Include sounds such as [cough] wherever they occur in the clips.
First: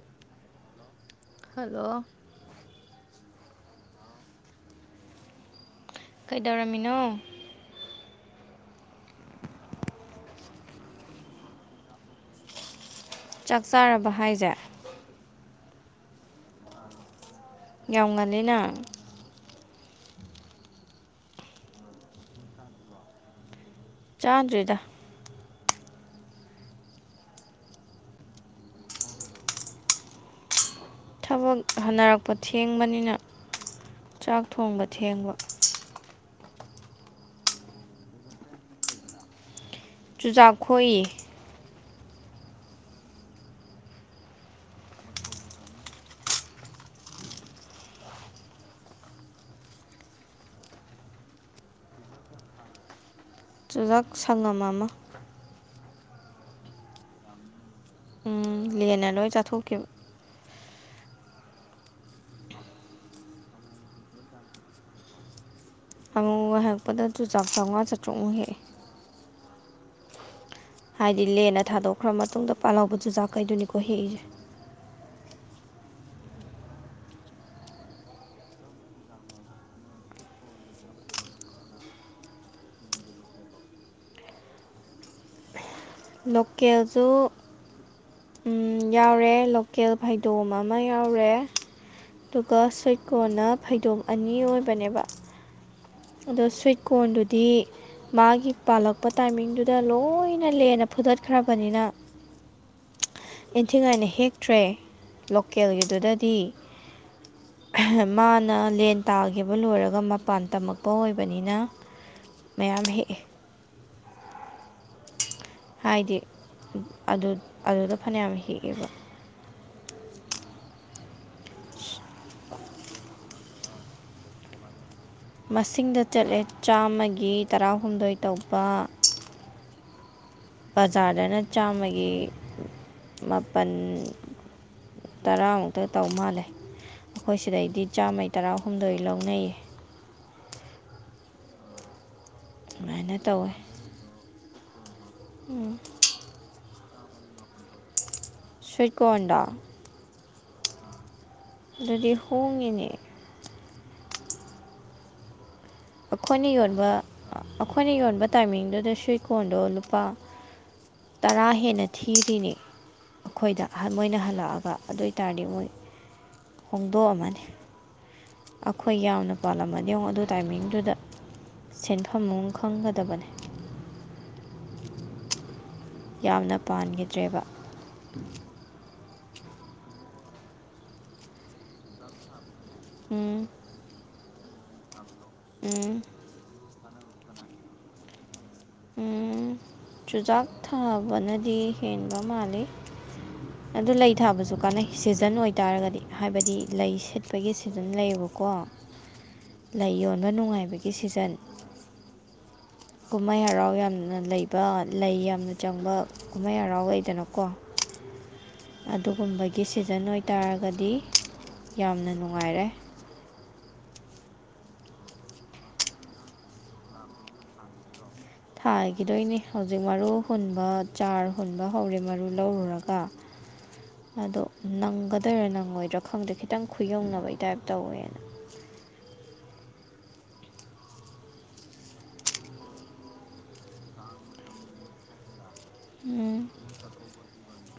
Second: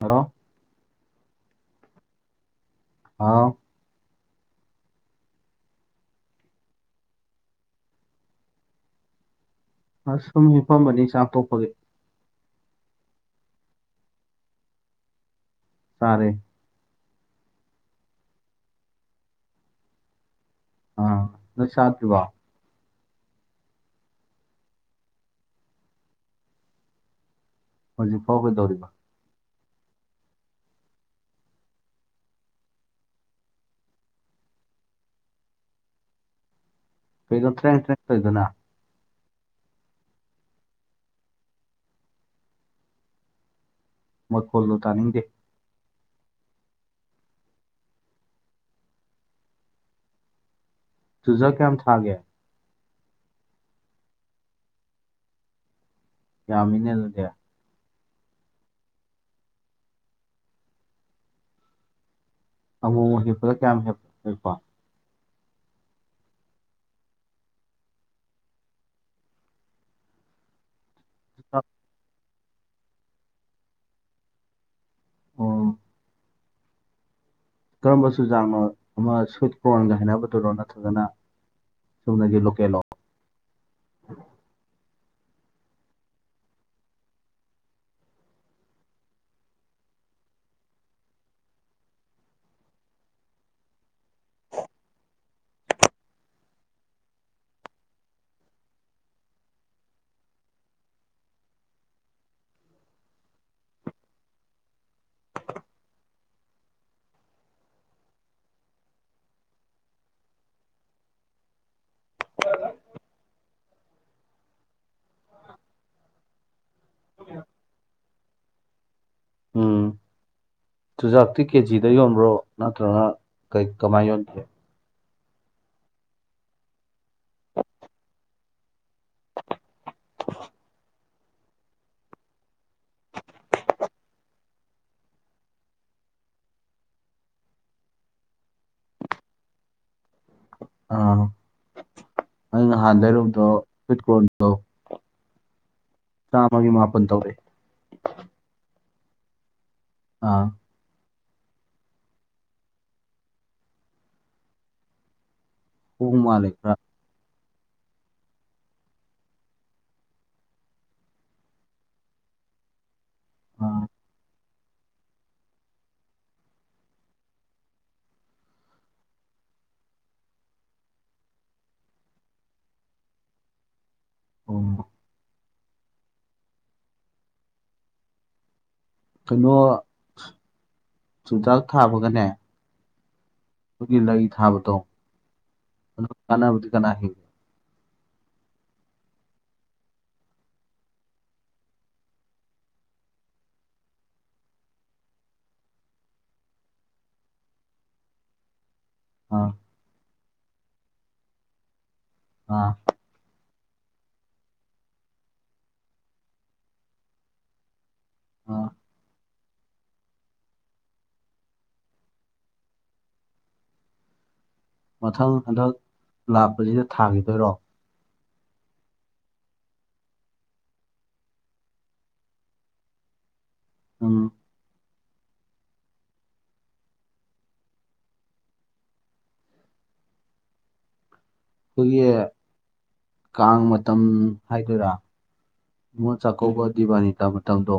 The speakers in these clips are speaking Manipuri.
ꯍꯂꯣ ꯍꯜꯂꯣ ꯍꯥꯥꯎ ꯀꯩꯗꯧꯔꯝꯃꯤꯅꯣ ꯑꯁ ꯁꯨꯝ ꯍꯤꯞꯄꯝꯕꯅꯤ ꯆꯥꯛ ꯇꯣꯛꯄꯒꯤ ꯆꯥꯛ ꯆꯥꯔꯕ ꯍꯥꯏꯖꯦ ꯆꯥꯔꯦ ꯌꯥꯝ ꯉꯜꯂꯤꯅ ꯑꯥ ꯅꯣꯏ ꯆꯥꯗ꯭ꯔꯤꯕꯣ ꯆꯥꯗ꯭ꯔꯤꯗ ꯍꯧꯖꯤꯛ ꯐꯥꯎ ꯀꯩꯗꯧꯔꯤꯕ ꯊꯕꯛ ꯍꯟꯅꯔꯛꯄ ꯊꯦꯡꯕꯅꯤꯅ ꯆꯥꯛ ꯊꯣꯡꯕ ꯊꯦꯡꯕ ꯀꯩꯗ ꯇ꯭ꯔꯦꯡ ꯇ꯭ꯔꯦꯛ ꯇꯧꯔꯤꯗꯨꯅ ꯆꯨꯖꯥꯛ ꯈꯣꯛꯏꯌꯦ ꯃꯈꯣꯜꯗꯣ ꯇꯥꯅꯤꯡꯗꯦ ꯆꯨꯖꯥꯛ ꯀꯌꯥꯝ ꯊꯥꯒꯦ ꯆꯨꯖꯥꯛ ꯁꯪꯉꯝ ꯑꯃ ꯌꯥꯃꯤꯅꯦ ꯑꯗꯨꯗꯤ ꯂꯦꯟꯅ ꯂꯣꯏ ꯆꯥꯊꯣꯛꯈꯤꯕ ꯑꯃꯨꯛ ꯃꯨꯛ ꯍꯦꯛꯄꯗ ꯀꯌꯥꯝ ꯍꯦꯛ ꯍꯦꯛꯄ ꯑꯃꯨꯛ ꯃꯨꯛ ꯍꯦꯛꯄꯗ ꯆꯨꯖꯥꯛ ꯆꯥꯝꯃꯉꯥ ꯆꯥꯇ꯭ꯔꯨꯛꯃꯨꯛ ꯍꯦꯛꯑꯦ ꯍꯥꯏꯗꯤ ꯂꯦꯟꯅ ꯆꯨꯖꯥꯛ ꯊꯥꯗꯣꯛꯈ꯭ꯔ ꯃꯇꯨꯡꯗ ꯄꯥꯜꯍꯧꯕ ꯆꯨꯖꯥꯛꯈꯩꯗꯨꯅꯤꯀꯣ ꯍꯦꯛꯏꯁꯦ ꯑꯣ ꯀꯔꯝꯕ ꯆꯨꯖꯥꯛꯅꯣ ꯑꯃ ꯁꯨꯠ ꯀꯣꯔ꯭ꯟꯒ ꯍꯥꯏꯅꯕꯗꯨꯔꯣ ꯅꯠꯇ꯭ꯔꯒꯅ ꯆꯨꯝꯅꯒꯤ ꯂꯣꯀꯦꯜꯂꯣ [unintelligible] ꯂꯣꯀꯦꯜꯁꯨ ꯌꯥꯎꯔꯦ ꯂꯣꯀꯦꯜ ꯐꯩꯗꯣꯝ ꯑꯃ ꯌꯥꯎꯔꯦ ꯑꯗꯨꯒ ꯁꯨꯏꯠ ꯀꯣ꯭ꯔ꯭ꯟꯅ ꯐꯩꯗꯣꯝ ꯑꯅꯤ ꯑꯣꯏꯕꯅꯦꯕ ꯑꯗꯣ ꯁ꯭ꯋꯤꯠ ꯀꯣꯔꯟꯗꯨꯗꯤ ꯃꯥꯒꯤ ꯄꯥꯜꯂꯛꯄ ꯇꯥꯏꯃꯤꯡꯗꯨꯗ ꯂꯣꯏꯅ ꯂꯦꯟꯅ ꯐꯨ ꯐꯨꯗꯠꯈ꯭ꯔꯕꯅꯤꯅ ꯏꯪꯊꯤꯉꯥꯏꯅ ꯍꯦꯛꯇ꯭ꯔꯦ ꯂꯣꯀꯦꯜꯒꯤꯗꯨꯗꯗꯤ ꯃꯥꯅ ꯂꯦꯟ ꯇꯥꯈꯤꯕ ꯂꯣꯏꯔꯒ ꯃꯄꯥꯟ ꯇꯝꯃꯛꯄ ꯑꯣꯏꯕꯅꯤꯅ ꯃꯌꯥꯝ ꯍꯦꯛꯑꯦ ꯍꯥꯏꯗꯤ ꯑꯗꯨ ꯑꯗꯨꯗ ꯐꯅꯌꯥꯝ ꯍꯦꯛꯑꯦꯕ ꯎꯝ ꯆꯨꯖꯥꯛꯇꯤ ꯀꯦ ꯖꯤ ꯗ ꯌꯣꯟꯕ꯭ꯔꯣ ꯅꯠꯇ꯭ꯔꯒꯅ ꯀꯩ ꯀꯃꯥꯏꯅ ꯌꯣꯟꯒꯦ ꯃꯁꯤꯡꯗ ꯆꯠꯂꯦ ꯆꯥꯝꯃꯒꯤ ꯇꯔꯥꯍꯨꯝꯗꯣꯏ ꯇꯧꯕ ꯕꯖꯥꯔꯗꯅ ꯆꯥꯝꯃꯒꯤ ꯃꯥꯄꯟ ꯇꯔꯥꯃꯨꯛꯇ ꯇꯧ ꯃꯥꯜꯂꯦ ꯑꯈꯣꯏ ꯁꯤꯗꯩꯗꯤ ꯆꯥꯝꯃꯩ ꯇꯔꯥꯍꯨꯝꯗꯣꯏ ꯂꯧꯅꯩ ꯑꯥ ꯑꯩ ꯅꯍꯥꯟ ꯁꯨꯃꯥꯏꯅ ꯂꯩꯔꯨꯕꯗꯣ ꯇꯧꯋꯦ ꯁ꯭ꯋꯤꯠ ꯀꯣꯟ ꯆꯥꯝꯃꯒꯤ ꯃꯥꯄꯟ ꯇꯧꯔꯛꯑꯦ ꯁ꯭ꯋꯤꯠ ꯀꯣꯟꯗꯣ ꯑꯥ ꯑꯗꯨꯗꯤ ꯍꯣꯡꯉꯤꯅꯦ ꯍꯣꯡ ꯑꯈꯣꯏꯅ ꯃꯥꯜꯂꯦ ꯈꯔ ꯌꯣꯟꯕ ꯑꯩꯈꯣꯏꯅ ꯌꯣꯟꯕ ꯇꯥꯏꯃꯤꯡꯗꯨꯗ ꯁ꯭ꯋꯤꯟ ꯀꯣꯟꯗꯣ ꯂꯨꯄꯥ ꯇꯔꯥ ꯍꯦꯟꯅ ꯊꯤꯔꯤꯅꯤ ꯑꯈꯣꯏꯗ ꯑꯥ ꯃꯣꯏꯅ ꯍꯜꯂꯛꯑꯒ ꯑꯗꯨ ꯑꯣꯏ ꯇꯔꯗꯤ ꯃꯣꯏ ꯍꯣꯡꯗꯣꯛꯑꯝꯃꯅꯤ ꯑꯈꯣꯏ ꯌꯥꯝꯅ ꯄꯥꯜꯂꯝꯃꯗꯤ ꯌꯦꯉꯣ ꯑꯗꯨ ꯇꯥꯏꯃꯤꯡꯗꯨꯗ ꯁꯦꯟꯐꯝ ꯑꯃ ꯈꯪꯒꯗꯕꯅꯤ ꯑꯣ ꯌꯥꯝꯅ ꯄꯥꯟꯒꯤꯗ꯭ꯔꯦꯕ ꯀꯩꯅꯣ ꯆꯨꯖꯥꯛ ꯊꯥꯕꯒꯅꯦ ꯎꯝ ꯑꯗꯨꯒꯤ ꯂꯩ ꯊꯥꯕꯗꯣ ꯎꯝ ꯑꯗꯨ ꯀꯥꯟꯅꯕꯗꯤ ꯀꯅꯥ ꯍꯦꯟꯒꯦ ꯆꯨꯖꯥꯛ ꯊꯥꯕꯅꯗꯤ ꯍꯦꯟꯕ ꯃꯥꯜꯂꯤ ꯑꯗꯨ ꯂꯩ ꯊꯥꯕꯁꯨ ꯀꯥꯟꯅꯩ ꯁꯤꯖꯟ ꯑꯣꯏꯇꯥꯔꯒꯗꯤ ꯍꯥꯏꯕꯗꯤ ꯂꯩ ꯁꯤꯠꯄꯒꯤ ꯁꯤꯖꯟ ꯂꯩꯌꯦꯕꯀꯣ ꯑꯥ ꯂꯩ ꯌꯣꯟꯕ ꯅꯨꯡꯉꯥꯏꯕꯒꯤ ꯁꯤꯖꯟ ꯑꯥ ꯀꯨꯝꯍꯩ ꯍꯔꯥꯎ ꯌꯥꯝꯅ ꯂꯩꯕ ꯂꯩ ꯌꯥꯝꯅ ꯆꯪꯕ ꯀꯨꯝꯍꯩ ꯍꯔꯥꯎ ꯂꯩꯗꯅꯀꯣ ꯑꯥ ꯑꯗꯨꯒꯨꯝꯕ ꯒꯤ ꯁꯤꯖꯟ ꯑꯣꯏꯇꯥꯔꯒꯗꯤ ꯌꯥꯝꯅ ꯅꯨꯡꯉꯥꯏꯔꯦ ꯃꯊꯪ ꯍꯟꯗꯛ ꯂꯥꯞꯄꯁꯤꯗ ꯊꯥꯒꯤꯗꯣꯏꯔꯣ ꯊꯥꯒꯤꯗꯣꯏꯅꯤ ꯍꯧꯖꯤꯛ ꯃꯔꯨ ꯍꯨꯟꯕ ꯆꯥꯔ ꯍꯨꯟꯕ ꯍꯧꯔꯦ ꯃꯔꯨ ꯂꯧꯔꯨꯔꯒ ꯎꯝ ꯑꯗꯣ ꯅꯪ ꯒꯗꯣꯏꯔꯥ ꯅꯪꯉꯣꯏꯗ꯭ꯔꯥ ꯈꯪꯗꯦ ꯈꯤꯇꯪ ꯈꯨꯌꯧꯅꯕꯩ ꯇꯥꯏꯞ ꯇꯧꯋꯦ [unintelligible] ꯑꯈꯣꯏꯒꯤ ꯀꯥꯡ ꯃꯇꯝ ꯍꯥꯏꯗꯣꯏꯔꯥ ꯅꯤꯡꯉꯣꯟ ꯎꯝ ꯆꯥꯛꯀꯧꯕ ꯗꯤꯕꯥꯅꯤ ꯇꯥ ꯃꯇꯝꯗꯣ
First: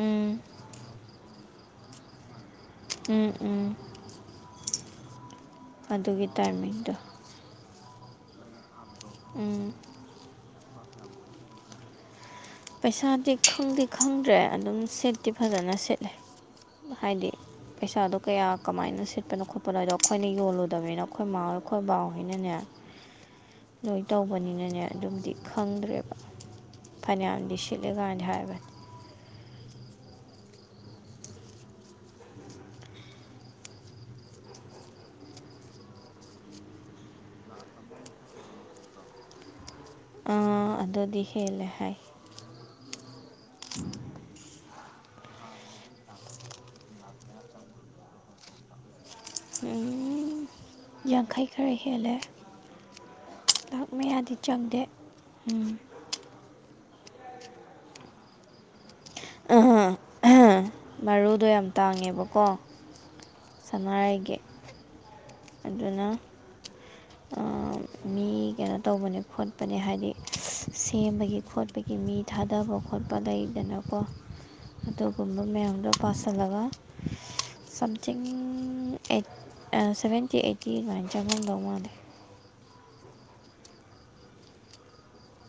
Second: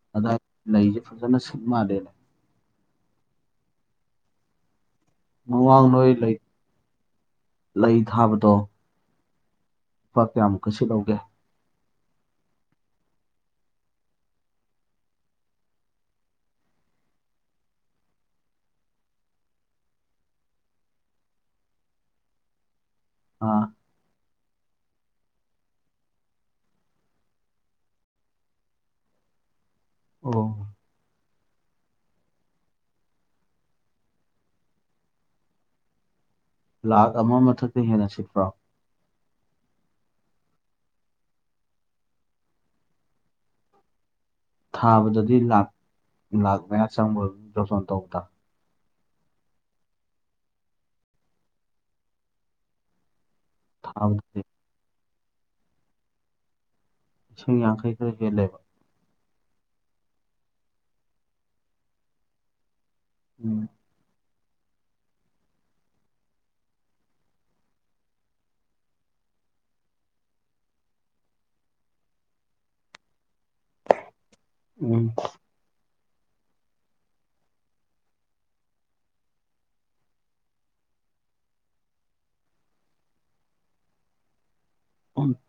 ꯎꯝ ꯑꯗꯥꯏ ꯂꯩꯁꯦ ꯐꯖꯅ ꯃꯥꯜꯂꯦ ꯎꯝ ꯎꯝ ꯃꯃꯥꯡ ꯅꯣꯏ ꯑꯗꯨꯒꯤ ꯂꯩ ꯇꯥꯏꯃꯤꯡꯗ ꯂꯩ ꯊꯥꯕꯗꯣ ꯎꯝ ꯂꯨꯄꯥ ꯀꯌꯥꯃꯨꯛꯀ ꯁꯤꯠꯍꯧꯒꯦ ꯄꯩꯁꯥꯗꯤ ꯈꯪꯗꯤ ꯈꯪꯗ꯭ꯔꯦ ꯑꯗꯨꯝ ꯁꯤꯠꯇꯤ ꯐꯖꯅ ꯁꯤꯠꯂꯦ ꯍꯥꯏꯗꯤ ꯄꯩꯁꯥꯗꯣ ꯀꯌꯥ ꯀꯃꯥꯏꯅ ꯁꯤꯠꯄꯅꯣ ꯈꯣꯠꯄꯅꯣ ꯍꯥꯏꯗꯣ ꯑꯈꯣꯏꯅ ꯌꯣꯜꯂꯨꯗꯕꯅꯤꯅ ꯑꯈꯣꯏ ꯃꯥꯥꯍꯣꯏ ꯑꯈꯣꯏ ꯕꯥ ꯍꯣꯏꯅꯅꯦ ꯑꯥ ꯂꯣꯏ ꯇꯧꯕꯅꯤꯅꯅꯦ ꯑꯗꯨꯝꯗꯤ ꯈꯪꯗ꯭ꯔꯦꯕ ꯐꯅꯌꯥꯝ ꯁꯤꯠꯂꯦꯀꯥꯏꯗꯤ ꯍꯥꯏꯕꯅꯤ ꯑꯣ ꯂꯥꯛ ꯑꯃ ꯃꯊꯛꯇ ꯍꯦꯟꯅ ꯁꯤꯠꯄ꯭ꯔꯣ ꯑ ꯑꯗꯨꯗꯤ ꯍꯦꯜꯂꯦ ꯍꯥꯏ [unintelligible] ꯊꯥꯕꯗꯗꯤ ꯂꯥꯛ ꯂꯥꯛ ꯃꯌꯥ ꯆꯪꯕ꯭ꯔꯣ ꯑꯗꯨꯝ ꯖꯣꯇꯣꯟ ꯇꯧꯕꯗ ꯌꯥꯡꯈꯩ ꯈꯔ ꯍꯦꯜꯂꯦ ꯂꯥꯛ ꯃꯌꯥꯗꯤ ꯊꯥꯕꯗꯗꯤ ꯆꯪꯗꯦ ꯎꯝ ꯂꯤꯁꯤꯡ ꯌꯥꯡꯈꯩ ꯈꯔ ꯍꯦꯜꯂꯦꯕ ꯑ ꯃꯔꯨꯗꯣ ꯌꯥꯝ ꯇꯥꯡꯉꯦꯕꯀꯣ ꯎꯝ ꯁꯅꯥꯔꯩꯒꯤ ꯑꯗꯨꯅ ꯃꯤ ꯀꯩꯅꯣ ꯇꯧꯕꯅꯦ ꯈꯣꯠꯄꯅꯦ ꯍꯥꯏꯗꯤ ꯁꯦꯝꯕꯒꯤ ꯈꯣꯠꯄꯒꯤ ꯃꯤ ꯊꯥꯗꯕ ꯈꯣꯠꯄꯗꯩ ꯀꯩꯅꯣꯀꯣ ꯑꯗꯨꯒꯨꯝꯕ ꯃꯌꯥꯝꯗꯣ ꯄꯁꯤꯜꯂꯒ ꯁꯝꯊꯤꯡ ꯑꯩ ꯁꯚꯦꯟꯇꯤ ꯑꯩꯠꯇꯤ ꯅꯥꯏꯟ ꯆꯕꯝꯗꯣꯡꯗꯦ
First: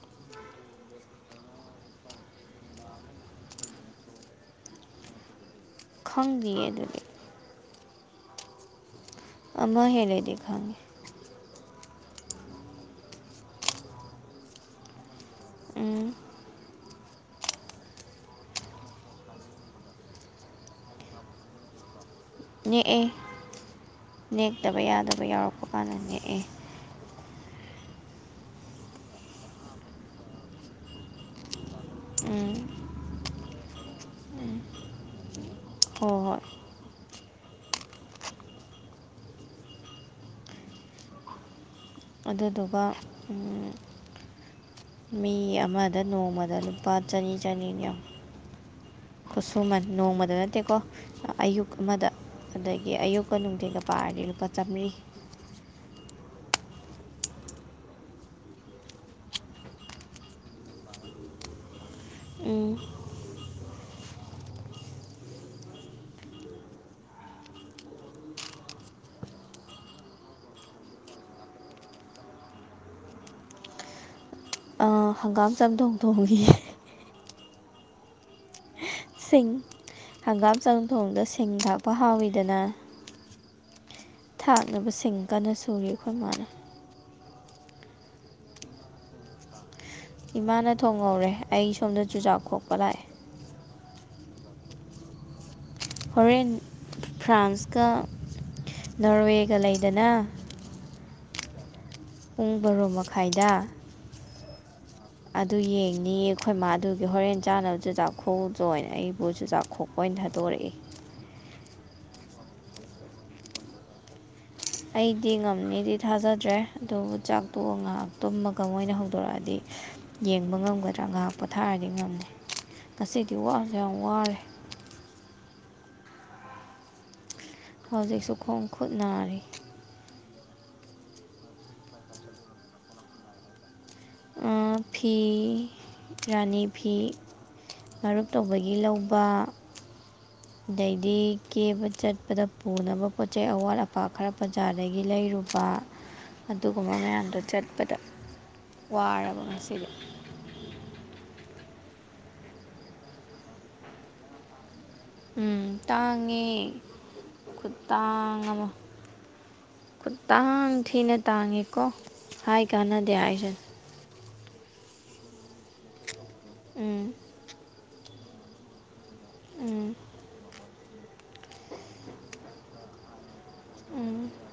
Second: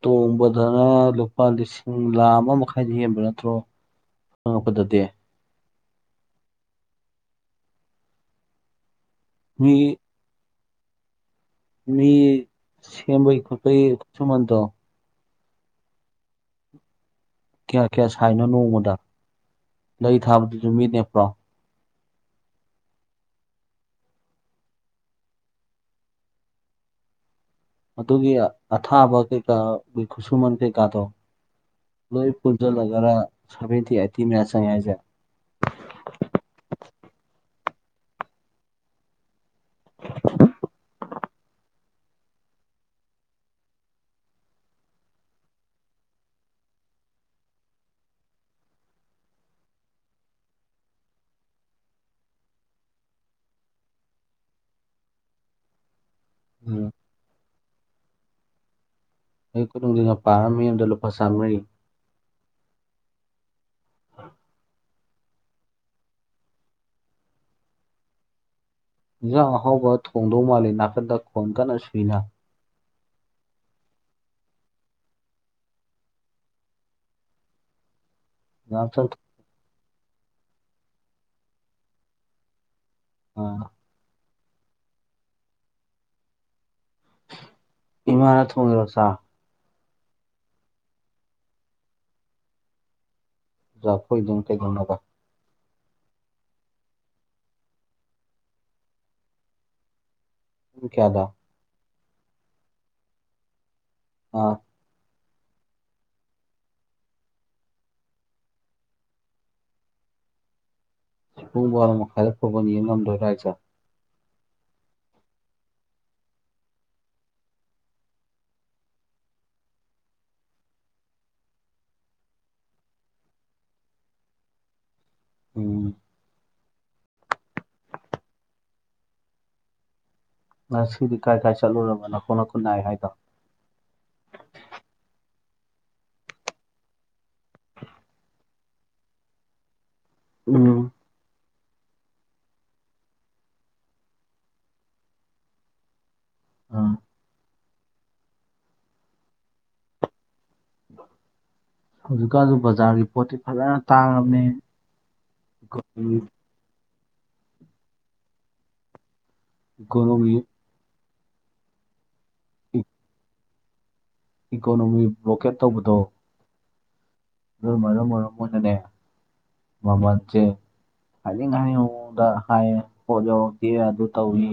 ꯇꯣꯡꯕꯗꯅ ꯂꯨꯄꯥ ꯂꯤꯁꯤꯡ ꯂꯥ ꯑꯃ ꯃꯈꯥꯏꯗ ꯍꯦꯟꯕ ꯅꯠꯇ꯭ꯔꯣ ꯑ ꯈꯨꯗꯗꯤ ꯈꯪꯈꯤꯌꯦ ꯑꯗꯨꯗꯤ ꯃꯤ ꯑꯃ ꯍꯦꯂꯗꯤ ꯈꯥꯡꯒꯦ ꯃꯤ ꯁꯤꯦꯕꯩ ꯈꯨꯄꯩ ꯀꯁꯨ ꯃꯥꯟꯇ ꯎꯝ ꯀꯌꯥ ꯀꯌꯥ ꯁꯥꯏꯅꯣ ꯅꯣꯡꯃꯗ ꯂꯩ ꯊꯥꯕꯗꯨꯁꯨ ꯃꯤ ꯅꯦꯄ꯭ꯔꯣ ꯅꯦꯛꯑꯦ ꯅꯦꯛꯇꯕ ꯌꯥꯗꯕ ꯌꯥꯎꯔꯛꯄ ꯀꯥꯟꯗ ꯅꯦꯛꯑꯦ ꯑꯗꯨꯒꯤ ꯑꯊꯥꯕ ꯀꯩꯀꯥ ꯈꯨꯠꯁꯨꯃꯟ ꯀꯩꯀꯥꯗꯣ ꯂꯣꯏ ꯄꯨꯟꯁꯤꯜꯂꯒꯔ ꯁꯦꯚꯦꯟꯇꯤ ꯑꯥꯏꯠꯇꯤ ꯃꯤꯅꯥꯠ ꯆꯪꯉꯦ ꯍꯥꯏꯁꯦ ꯍꯣꯏ ꯍꯣꯏ ꯑꯗꯨꯗꯨꯒ ꯃꯤ ꯑꯃꯗ ꯅꯣꯡꯃꯗ ꯂꯨꯄꯥ ꯆꯅꯤ ꯆꯅꯤꯅꯤꯎ ꯈꯨꯠꯁꯨꯃꯟ ꯅꯣꯡꯃꯗ ꯅꯠꯇꯦꯀꯣ ꯑꯌꯨꯛ ꯑꯃꯗ ꯑꯗꯒꯤ ꯑꯌꯨꯛꯀ ꯅꯨꯡꯊꯤꯒ ꯄꯥꯔꯗꯤ ꯂꯨꯄꯥ ꯆꯥꯃꯔꯤ ꯎꯝ ꯑꯩ ꯈꯨꯗꯅ ꯄꯥꯔꯃꯤ ꯌꯗ ꯂꯨꯄꯥ ꯆꯥꯝꯃꯔꯤ ꯎꯝ ꯌꯦꯟꯁꯥꯡ ꯑꯍꯥꯎꯕ ꯊꯣꯡꯗꯧ ꯃꯥꯜꯂꯤꯦ ꯅꯥꯀꯟꯗ ꯈꯣꯟ ꯀꯟꯅ ꯁꯨꯏꯅ ꯍꯪꯒꯥꯝ ꯆꯝꯊꯣꯡ ꯊꯣꯡꯈꯤ ꯉꯥꯏꯍꯥꯛꯇꯪ ꯁꯤꯡ ꯍꯪꯒꯥꯝ ꯆꯪ ꯊꯣꯡꯗ ꯁꯤꯡ ꯊꯥꯛꯄ ꯍꯥꯎꯋꯤꯗꯅ ꯑ ꯊꯥꯛꯅꯕꯁꯤꯡ ꯀꯟꯅ ꯁꯨꯔꯤ ꯑꯩꯈꯣꯏ ꯃꯥꯅ ꯏꯃꯥꯔꯠ ꯍꯒꯔꯣ ꯁꯥ ꯏꯃꯥꯅ ꯊꯣꯡꯍꯧꯔꯦ ꯑꯩ ꯁꯣꯝꯗ ꯆꯨꯖꯥꯛ ꯀꯣꯛꯄ ꯂꯥꯛꯑꯦ ꯖꯐꯣꯏꯗꯡ ꯀꯩꯗꯧꯅꯕ ꯍꯣꯔꯦꯟ ꯐ꯭ꯔꯥꯟꯁꯀ ꯅꯣꯔꯋꯦꯒ ꯂꯩꯗꯅ ꯇꯨꯝ ꯀꯌꯥꯗ ꯄꯨꯡ ꯕꯔꯣ ꯃꯈꯥꯏꯗ ꯑꯥ ꯑꯗꯨ ꯌꯦꯡꯅꯤꯌꯦ ꯑꯩꯈꯣꯏ ꯃꯥꯗꯨꯒꯤ ꯍꯣꯔꯦꯟ ꯆꯥꯅꯕ ꯆꯨꯖꯥꯛ ꯈꯣꯛꯎꯗ ꯑꯣꯏꯅ ꯑꯩꯕꯨ ꯆꯨꯖꯥꯛ ꯈꯣꯛꯄ ꯑꯩꯏ ꯊꯥꯗꯣꯔꯛꯏ ꯊꯣꯡꯕ ꯍꯦꯜꯄ ꯌꯦꯗꯔ ꯍꯥꯏ ꯑꯩꯗꯤ ꯉꯝꯅꯤꯗꯤ ꯊꯥꯖꯗ꯭ꯔꯦ ꯑꯗꯨꯕꯨ ꯆꯥꯛꯇꯣ ꯉꯥꯏꯍꯥꯛꯇꯨꯝꯃꯒꯣꯏ ꯑꯣꯏꯅ ꯍꯧꯗꯣꯔꯛꯑꯗꯤ ꯌꯦꯡꯕ ꯉꯝꯒꯗ꯭ꯔꯥ ꯉꯥꯏꯍꯥꯛ ꯄꯣꯊꯥꯔꯗꯤ ꯉꯝꯅꯤ ꯉꯁꯤꯗꯤ ꯋꯥꯁꯨꯦ ꯌꯥꯝ ꯋꯥꯔꯦ ꯎꯝ ꯍꯧꯖꯤꯛꯁꯨ ꯈꯣꯡ ꯈꯨꯠ ꯅꯥꯔꯤ ꯉꯁꯤꯗꯤ ꯀꯥꯏ ꯀꯥꯏ ꯆꯠꯂꯨꯔꯕꯅꯣ ꯈꯣꯠꯅ ꯈꯨꯠꯅꯥꯏ ꯍꯥꯏꯗꯣ ꯐꯤ ꯔꯅꯤ ꯐꯤ ꯃꯔꯨꯞ ꯇꯧꯕꯒꯤ ꯂꯧꯕ ꯎꯝ ꯑꯗꯩꯗꯤ ꯀꯦꯕ ꯆꯠꯄꯗ ꯄꯨꯅꯕ ꯄꯣꯠ ꯆꯩ ꯑꯋꯥꯠ ꯑꯄꯥ ꯈꯔ ꯕꯖꯥꯔꯗꯒꯤ ꯂꯩꯔꯨꯕ ꯑꯗꯨꯒꯨꯝꯕ ꯑꯥ ꯃꯌꯥꯝꯗꯣ ꯆꯠꯄꯗ ꯋꯥꯔꯕ ꯉꯁꯤꯗꯤ ꯍꯧꯖꯤꯛꯀꯥꯟꯁꯨ ꯕꯖꯥꯔꯒꯤ ꯄꯣꯠꯇꯤ ꯐꯖꯅ ꯇꯥꯡꯉꯕꯅꯤ ꯎꯝ ꯇꯥꯡꯉꯤ ꯈꯨ ꯇꯥꯡ ꯑꯃ ꯏꯀꯣꯅꯣꯃꯤ ꯈꯨꯇꯥꯡ ꯊꯤꯅ ꯇꯥꯡꯉꯦꯀꯣ ꯍꯥꯏ ꯀꯥꯟꯅꯗꯦ ꯍꯥꯏꯁꯦ ꯏꯀꯣꯅꯣꯃꯤ ꯕ꯭ꯂꯣꯀꯦꯠ ꯇꯧꯕꯗꯣ ꯎꯝ꯫ ꯑꯗꯨ ꯃꯔꯝ ꯃꯔꯝ ꯃꯣꯏꯅꯅꯦ ꯎꯝ ꯃꯃꯟꯁꯦ꯫ ꯍꯥꯏꯅꯤꯡ ꯍꯥꯏꯅꯤꯡꯕ ꯃꯑꯣꯡꯗ ꯍꯥꯏꯌꯦ ꯄꯣꯠ ꯌꯧꯔꯛꯇꯦ ꯑꯗꯨ ꯎꯝ ꯇꯧꯋꯤ꯫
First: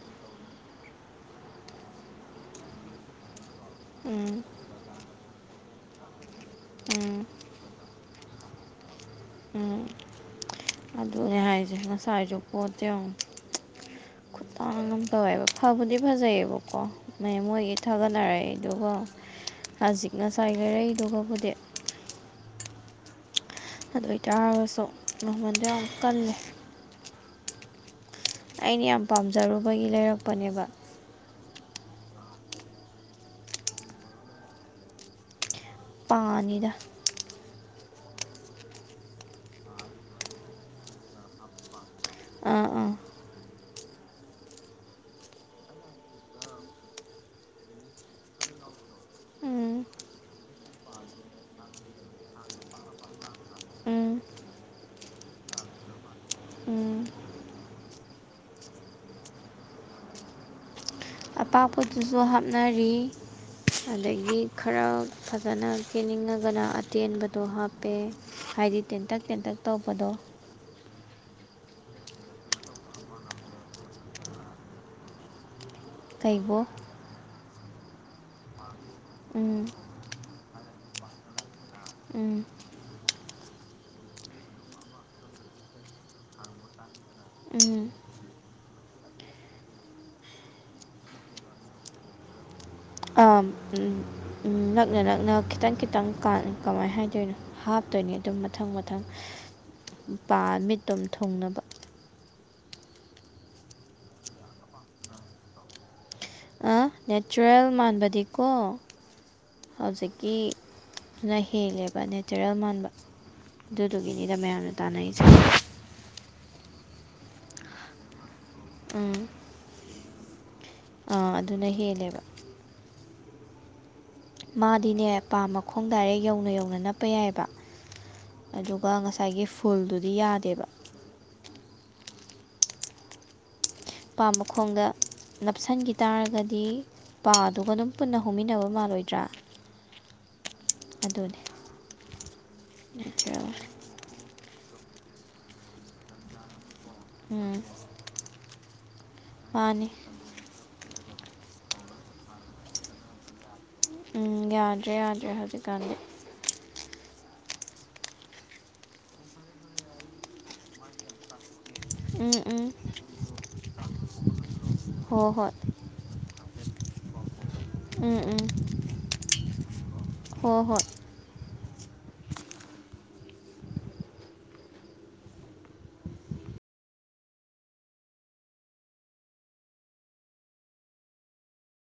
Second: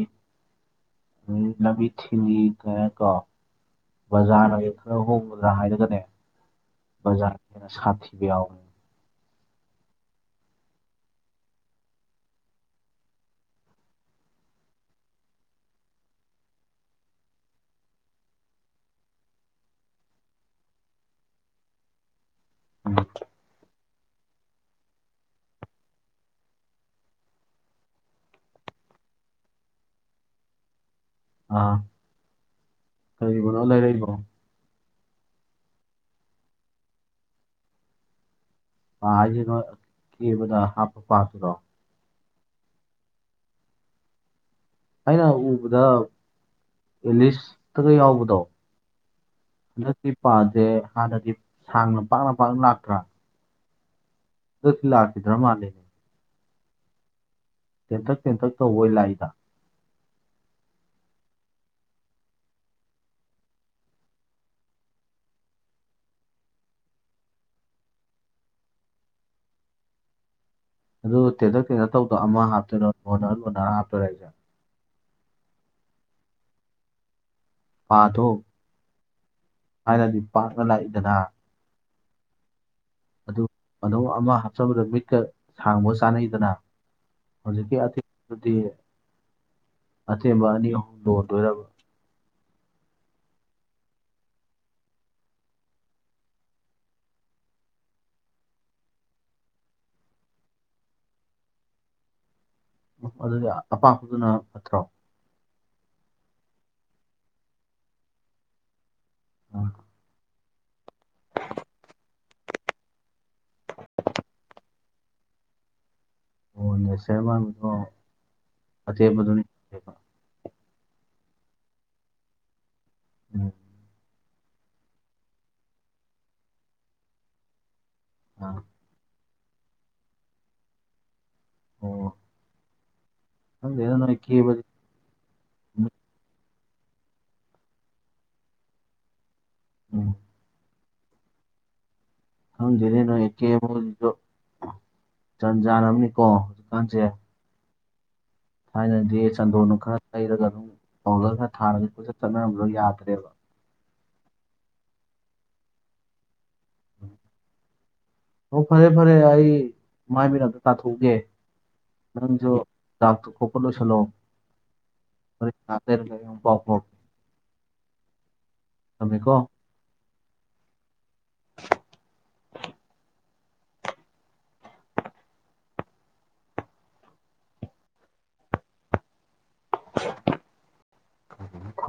ꯃꯤ ꯂꯝꯕꯤ ꯊꯤꯡꯉꯤ ꯀꯔꯥꯏꯀꯣ ꯎꯝ ꯕꯖꯥꯔꯅꯒ ꯈꯔ ꯍꯣꯡꯕ ꯒ ꯍꯥꯏꯔꯒꯅꯦ ꯎꯝ ꯕꯖꯥꯔꯅ ꯍꯦꯟꯅ ꯁꯥꯊꯤꯕ ꯌꯥꯎꯕꯅꯦ꯫ ꯎꯝ ꯑꯗꯨꯅꯦ ꯍꯥꯏꯁꯦ ꯉꯁꯥꯏꯁꯨ ꯄꯣꯠꯇꯣ ꯌꯦꯡꯉꯣ꯫ ꯈꯨꯠ ꯇꯥꯡ ꯑꯃ ꯇꯧꯋꯦꯕ ꯐꯕꯨꯗꯤ ꯐꯖꯩꯌꯦꯕꯀꯣ ꯃꯣꯏꯒꯤ ꯊꯥꯒꯠꯅꯔꯛꯏꯗꯨꯒ꯫ ꯍꯧꯖꯤꯛ ꯉꯁꯥꯏ ꯂꯩꯔꯛꯏꯗꯨꯒꯕꯨꯗꯤ꯫ ꯎꯝ꯫ ꯑꯗꯨ ꯑꯣꯏꯇꯥꯔꯒꯁꯨ ꯃꯃꯟꯗꯣ ꯌꯥꯝ ꯀꯜꯂꯦ꯫ ꯑꯩꯅ ꯌꯥꯝ ꯄꯥꯝꯖꯔꯨꯕꯒꯤ ꯂꯩꯔꯛꯄꯅꯦꯕ꯫ ꯑꯥ ꯀꯔꯤꯕꯅꯣ ꯂꯩꯔꯛꯏꯕꯣ꯫ ꯄꯥꯅꯤꯗ꯫ ꯄꯥ ꯍꯥꯏꯁꯦ ꯅꯣꯏ ꯑꯀꯦꯕꯗ ꯍꯥꯞꯄ ꯄꯥꯗꯨꯔꯣ꯫ ꯑꯥ ꯑꯥ꯫ ꯑꯩꯅ ꯎꯕꯗ ꯑꯦꯂꯤꯁꯇꯒ ꯌꯥꯎꯕꯗꯣ꯫ ꯎꯝ ꯍꯟꯗꯛꯇꯤ ꯄꯥꯁꯦ ꯍꯥꯟꯅꯗꯤ ꯁꯥꯡꯅ ꯄꯥꯛꯅ ꯄꯥꯛꯅ ꯂꯥꯛꯇ꯭ꯔꯥ꯫ ꯎꯝ꯫ [inaudible] ꯂꯥꯛꯈꯤꯗꯔ ꯃꯥꯥꯜꯂꯦꯅꯦ꯫ ꯎꯝ꯫ ꯇꯦꯟꯇꯛ ꯇꯦꯟꯇꯛ ꯇꯧꯕꯑꯣꯏ ꯂꯥꯛꯏꯗ꯫ ꯑꯄꯥꯛꯄꯗꯨꯁꯨ ꯍꯥꯞꯅꯔꯤ꯫ ꯑꯗꯒꯤ ꯈꯔ ꯐꯖꯅ ꯀꯦꯟꯅꯤꯡꯉꯒꯅ ꯑꯇꯦꯟꯕꯗꯣ ꯍꯥꯞꯄꯦ꯫ ꯍꯥꯏꯗꯤ ꯇꯦꯟꯇꯛ ꯇꯦꯟꯇꯛ ꯇꯧꯕꯗꯣ꯫ ꯑꯗꯨ ꯇꯦꯟꯇꯛ ꯇꯦꯟꯇꯛ ꯇꯧꯗꯣ ꯑꯃ ꯍꯥꯞꯇꯣꯏꯔꯣ ꯂꯣꯟꯅꯔ ꯂꯣꯟꯅꯔ ꯍꯥꯞꯇꯣꯏꯔꯥ ꯍꯥꯏꯁꯦ꯫ ꯀꯩꯕꯣ꯫ ꯄꯥꯗꯣ꯫ ꯎꯝ ꯊꯥꯏꯅꯗꯤ ꯄꯥꯛꯅ ꯂꯥꯛꯏꯗꯅ꯫ ꯎꯝ꯫ ꯑꯗꯨ ꯑꯗꯨꯝ ꯑꯃ ꯍꯥꯞꯆꯟꯕꯗ ꯃꯤꯠꯀ ꯁꯥꯡꯕ ꯆꯥꯅꯩꯗꯅ꯫ ꯍꯧꯖꯤꯛꯀꯤ ꯎꯝ ꯑꯇꯦꯟꯗꯨꯗꯤ꯫ ꯑꯁꯦꯝꯕ ꯑꯅꯤ ꯑꯍꯨꯝ ꯂꯣꯟꯗꯣꯏꯔꯕ꯫ ꯑ ꯅꯛꯅ ꯅꯛꯅ ꯈꯤꯇꯪ ꯈꯤꯇꯪ ꯀ ꯀꯃꯥꯏꯅ ꯍꯥꯏꯗꯣꯏꯅꯣ ꯍꯥꯞ ꯇꯣꯏꯅꯦ ꯑꯗꯨꯝ ꯃꯊꯪ ꯃꯊꯪ ꯄꯥ ꯃꯤꯠꯇꯣꯝ ꯊꯨꯡꯅꯕ꯫ ꯑꯗꯨꯗꯤ ꯑꯄꯥꯛꯄꯗꯨꯅ ꯐꯠꯇ꯭ꯔꯣ꯫ ꯑ ꯅꯦꯆꯔꯦꯜ ꯃꯥꯟꯕꯗꯤꯀꯣ ꯍꯧꯖꯤꯛꯀꯤ꯫ ꯑꯗꯨꯅ ꯍꯦꯜꯂꯦꯕ ꯅꯦꯆꯔꯦꯜ ꯃꯥꯟꯕ ꯑꯗꯨꯗꯨꯒꯤꯅꯤꯗ ꯃꯌꯥꯝꯅ꯫ ꯇꯥꯅꯩꯁꯦ꯫ ꯑꯣ ꯁꯔꯃꯃꯤꯣ ꯎꯝ ꯑꯦꯕꯗꯨꯅꯤ ꯑꯥ ꯑꯗꯨꯅ ꯍꯦꯜꯂꯦꯕ꯫ [inaudible] ꯃꯥꯗꯤꯅꯦ ꯄꯥ ꯃꯈꯣꯡ ꯗꯥꯏꯔꯦꯛ ꯌꯧꯅ ꯌꯧꯅ ꯅꯞꯄ ꯌꯥꯏꯕ ꯑꯥ ꯑꯗꯨꯒ ꯉꯁꯥꯏ ꯉꯁꯥꯏꯒꯤ ꯐꯨꯜꯗꯨꯗꯤ ꯌꯥꯗꯦꯕ꯫ ꯑꯣ꯫ ꯈꯪꯗꯦꯗ ꯅꯣꯏ ꯄꯥ ꯀꯦꯕꯗꯤ ꯃꯈꯣꯡꯗ ꯅꯞꯁꯤꯟꯒꯤ ꯇꯥꯔꯒ ꯗꯤ ꯄꯥꯗꯨꯒ ꯑꯗꯨꯝ ꯄꯨꯟꯅ ꯍꯧꯃꯤꯟꯅꯕ ꯃꯥꯜꯂꯣꯏꯗ꯭ꯔꯥ꯫ ꯎꯝ꯫ ꯑꯗꯨꯅꯦ꯫ ꯈꯪꯗꯦꯅꯦ ꯅꯣꯏ ꯑꯀꯦ ꯅꯠꯇ꯭ꯔꯒ ꯑꯃꯧꯁꯤꯁꯨ ꯖꯟ ꯖꯥꯟꯑꯝꯅꯤꯀꯣ꯫ ꯎꯝ ꯍ ꯗꯦ ꯁꯗꯣꯅ ꯃꯥꯅꯤ ꯈ ꯆꯗ ꯀ ꯄꯂ ꯈꯔ ꯊꯥꯔꯗꯤ ꯄꯨꯂ ꯆꯠꯅꯔꯝꯕꯗꯣ ꯌꯥꯗ꯭ꯔꯦꯕ ꯎꯝ ꯌꯥꯗ꯭ꯔꯦ ꯌꯥꯗ꯭ꯔꯦ ꯍꯧꯖꯤꯛꯀꯥꯟꯗꯤ ꯑꯣ ꯐꯔꯦ ꯐꯔꯦ ꯑꯩ ꯃꯥꯏ ꯃꯤꯔꯛꯇ ꯇꯥꯊꯣꯛꯒꯦ ꯎꯝ ꯎꯝ ꯅꯥꯛ ꯀꯣꯄꯂ ꯂꯣ ꯍꯣ ꯍꯣꯏ ꯂꯩ ꯎꯝ ꯎꯝ ꯍꯣꯏ ꯍꯣꯏ [unintelligible]